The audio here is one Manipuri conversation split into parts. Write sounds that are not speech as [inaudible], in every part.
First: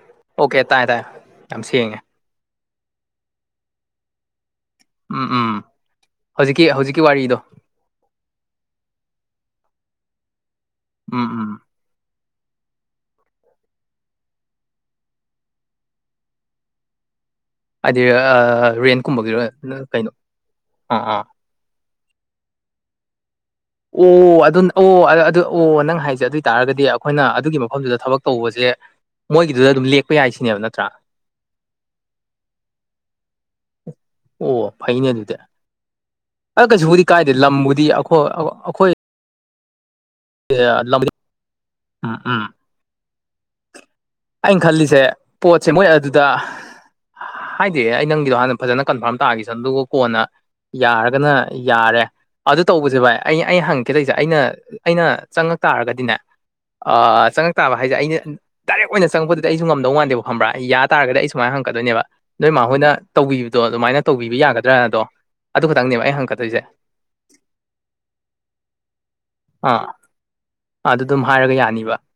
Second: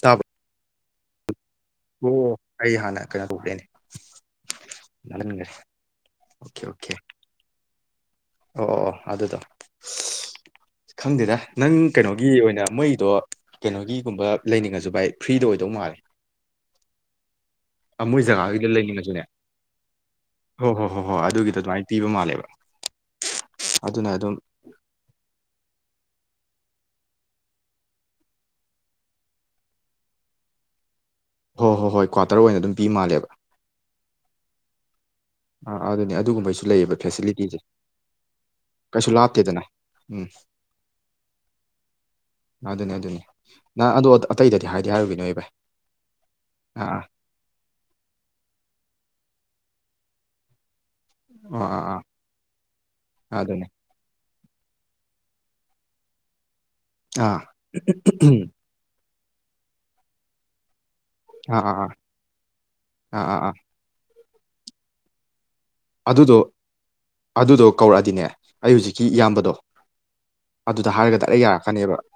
ꯇꯥꯕ꯭ꯔꯣ ꯑꯣꯀꯦ ꯇꯥꯏꯌꯦ ꯇꯥꯏꯌꯦ ꯌꯥꯝ ꯁ ꯌꯦꯡꯉꯦ ꯑꯣ ꯑꯩ ꯍꯥꯟꯅ ꯀꯩꯅꯣ [unintelligible] ꯎꯝ ꯎꯝ ꯑꯣꯀꯦ ꯍꯧꯖꯤꯛꯀꯤ ꯑꯣꯀꯦ ꯍꯧꯖꯤꯛꯀꯤ ꯋꯥꯔꯤꯗꯣ ꯑꯣ ꯑꯣ ꯑꯣ ꯑꯗꯨꯗꯣ ꯎꯝ ꯈꯪꯗꯦꯔ ꯎꯝ ꯅꯪ ꯀꯩꯅꯣꯒꯤ ꯑꯣꯏꯅ ꯃꯩꯗꯣ ꯀꯩꯅꯣꯒꯤꯒꯨꯝꯕ ꯂꯩꯅꯤꯡꯉꯁꯨ ꯚꯥꯏ ꯐ꯭ꯔꯤꯗ ꯑꯣꯏꯗꯧ ꯃꯥꯜꯂꯦ ꯍꯥꯏꯗꯤ [inaudible] ꯃꯣꯏ ꯖꯒꯥꯒꯤꯗ ꯂꯩꯅꯤꯡꯉꯁꯨꯅꯦ ꯔꯦꯟꯀꯨꯝꯕꯒꯤꯔꯣ ꯀꯩꯅꯣ ꯍꯣ ꯍꯣꯏ ꯑꯥ ꯍꯣꯏ ꯍꯣꯏ ꯑꯥ ꯑꯗꯨꯒꯤꯗ ꯑꯗꯨꯃꯥꯏꯅ ꯇ ꯄꯤꯕ ꯃꯥꯜꯂꯦꯕ ꯑꯣ ꯑꯗꯨ ꯑꯗꯨꯝ ꯑꯣ ꯑꯗꯨ ꯑꯣ ꯅꯪ ꯍꯥꯏꯁꯦ ꯑꯗꯨ ꯑꯣꯏꯏꯇꯥꯥꯔꯒꯗꯤ ꯑꯩꯈꯣꯏꯅ ꯑꯗꯨꯒꯤ ꯃꯐꯝꯗꯨꯗ ꯊꯕꯛ ꯇꯧꯕꯁꯦ ꯃꯣꯏꯒꯤꯗꯨꯗ ꯑꯗꯨꯝ ꯂꯦꯛꯄ ꯌꯥꯏꯁꯤꯅꯦꯕ ꯅꯠꯇ꯭ꯔꯥ ꯍꯣꯏ ꯍꯣꯏ ꯍꯣꯏ ꯀ꯭ꯋꯥꯇꯔ ꯑꯣꯏꯅ ꯑꯗꯨꯝ ꯄꯤ ꯃꯥꯜꯂꯦꯕ ꯑꯣ ꯐꯩꯅꯦ ꯑꯗꯨꯗꯤ ꯑꯥ ꯑꯗꯨꯅꯦ ꯑ ꯑꯗꯨꯒꯨꯝꯕꯩꯁꯨ ꯂꯩꯌꯦꯕ ꯀꯩꯁꯨꯕꯨꯗꯤ ꯀꯥꯏꯗꯦ ꯐꯦꯁꯤꯂꯤꯇꯤꯁꯦ ꯂꯝꯕꯨꯗꯤ ꯑꯩꯈꯣꯏ ꯀꯩꯁꯨ ꯂꯥꯞꯇꯦꯗꯅ ꯎꯝ ꯀꯩꯌꯥ ꯑꯗꯨꯅꯤ ꯎꯝ ꯎꯝ ꯑꯗꯨꯅꯤ ꯑꯗꯨꯅꯤ ꯅ ꯑꯗꯨ ꯑꯩꯅ ꯈꯜꯂꯤꯁꯦ ꯄꯣꯠꯁꯦ ꯃꯣꯏ ꯑꯗꯨꯗ ꯑꯥ ꯍꯥꯏꯗ‌ꯦꯌꯦ ꯑꯩ ꯅꯪꯒꯤꯗꯣ ꯍꯥꯟꯅ ꯐꯖꯅ ꯀꯟꯐꯥꯔꯝ ꯇꯥꯈꯤꯁꯅ‌ꯣ ꯑꯗꯨꯒ ꯀꯣꯟꯅ ꯌꯥꯔꯒꯅ ꯑꯥ ꯑꯣ ꯑꯥ ꯌꯥꯔꯦ ꯑꯗꯨ ꯇꯧꯕꯁꯦ ꯚꯥꯏ ꯑꯥ ꯑꯩ ꯑꯩ ꯑꯗꯨꯅꯦ ꯍꯪ ꯀ‌ꯦ ꯇꯧꯁ‌ꯦ ꯑꯩꯅ ꯑꯩꯅ ꯆꯪꯉꯛ ꯇꯥꯔꯒꯗꯤꯅꯦ ꯑꯥ ꯆꯪꯉꯛ ꯇꯥꯕ ꯍꯥꯏꯁꯦ ꯑꯩꯅ ꯗꯥꯏꯔꯦꯛ ꯑꯣꯏꯅ ꯆꯪꯉꯛꯄꯗꯨꯗꯤ ꯑꯩꯁꯨ ꯉꯝꯗꯧ ꯃꯥꯟꯗ‌ꯦꯕ ꯈꯪꯕꯔꯥ ꯌꯥ ꯇꯥꯔꯒꯗꯤ ꯑꯩꯁꯨ ꯁꯨꯃꯥꯏꯅ ꯑꯥ ꯑꯥ ꯑꯥ ꯍꯪꯉꯛꯀꯗꯣꯏꯅꯦꯕ ꯅꯣꯏ ꯃꯥ ꯍꯣꯏꯅ ꯑꯥ ꯑꯥ ꯑꯥ ꯇꯧꯕꯤꯕꯗꯣ ꯑꯗꯨꯃꯥꯏꯅ ꯇꯧꯕꯤꯕ ꯌꯥꯒꯗ꯭ꯔꯥꯅꯗꯣ ꯑꯗꯨ ꯈꯛꯇꯪꯅꯦꯕ ꯑꯩ ꯑꯗꯨꯗꯣ ꯍꯪꯉꯛꯀꯗꯣꯏꯁꯦ ꯑꯗꯨꯗꯣ ꯀꯧꯔꯛꯑꯗꯤꯅꯦ ꯑꯩ ꯍꯧꯖꯤꯛꯀꯤ ꯏꯌꯥꯝꯕꯗꯣ ꯑꯥ ꯑꯗꯨꯗ ꯑꯗꯨ ꯍꯥꯏꯔꯒ ꯑꯗꯨꯝ ꯗꯥꯏꯔ‌ꯦꯛ ꯌꯥꯅꯤꯕ ꯌꯥꯔꯛꯀꯅꯦꯕ ꯑ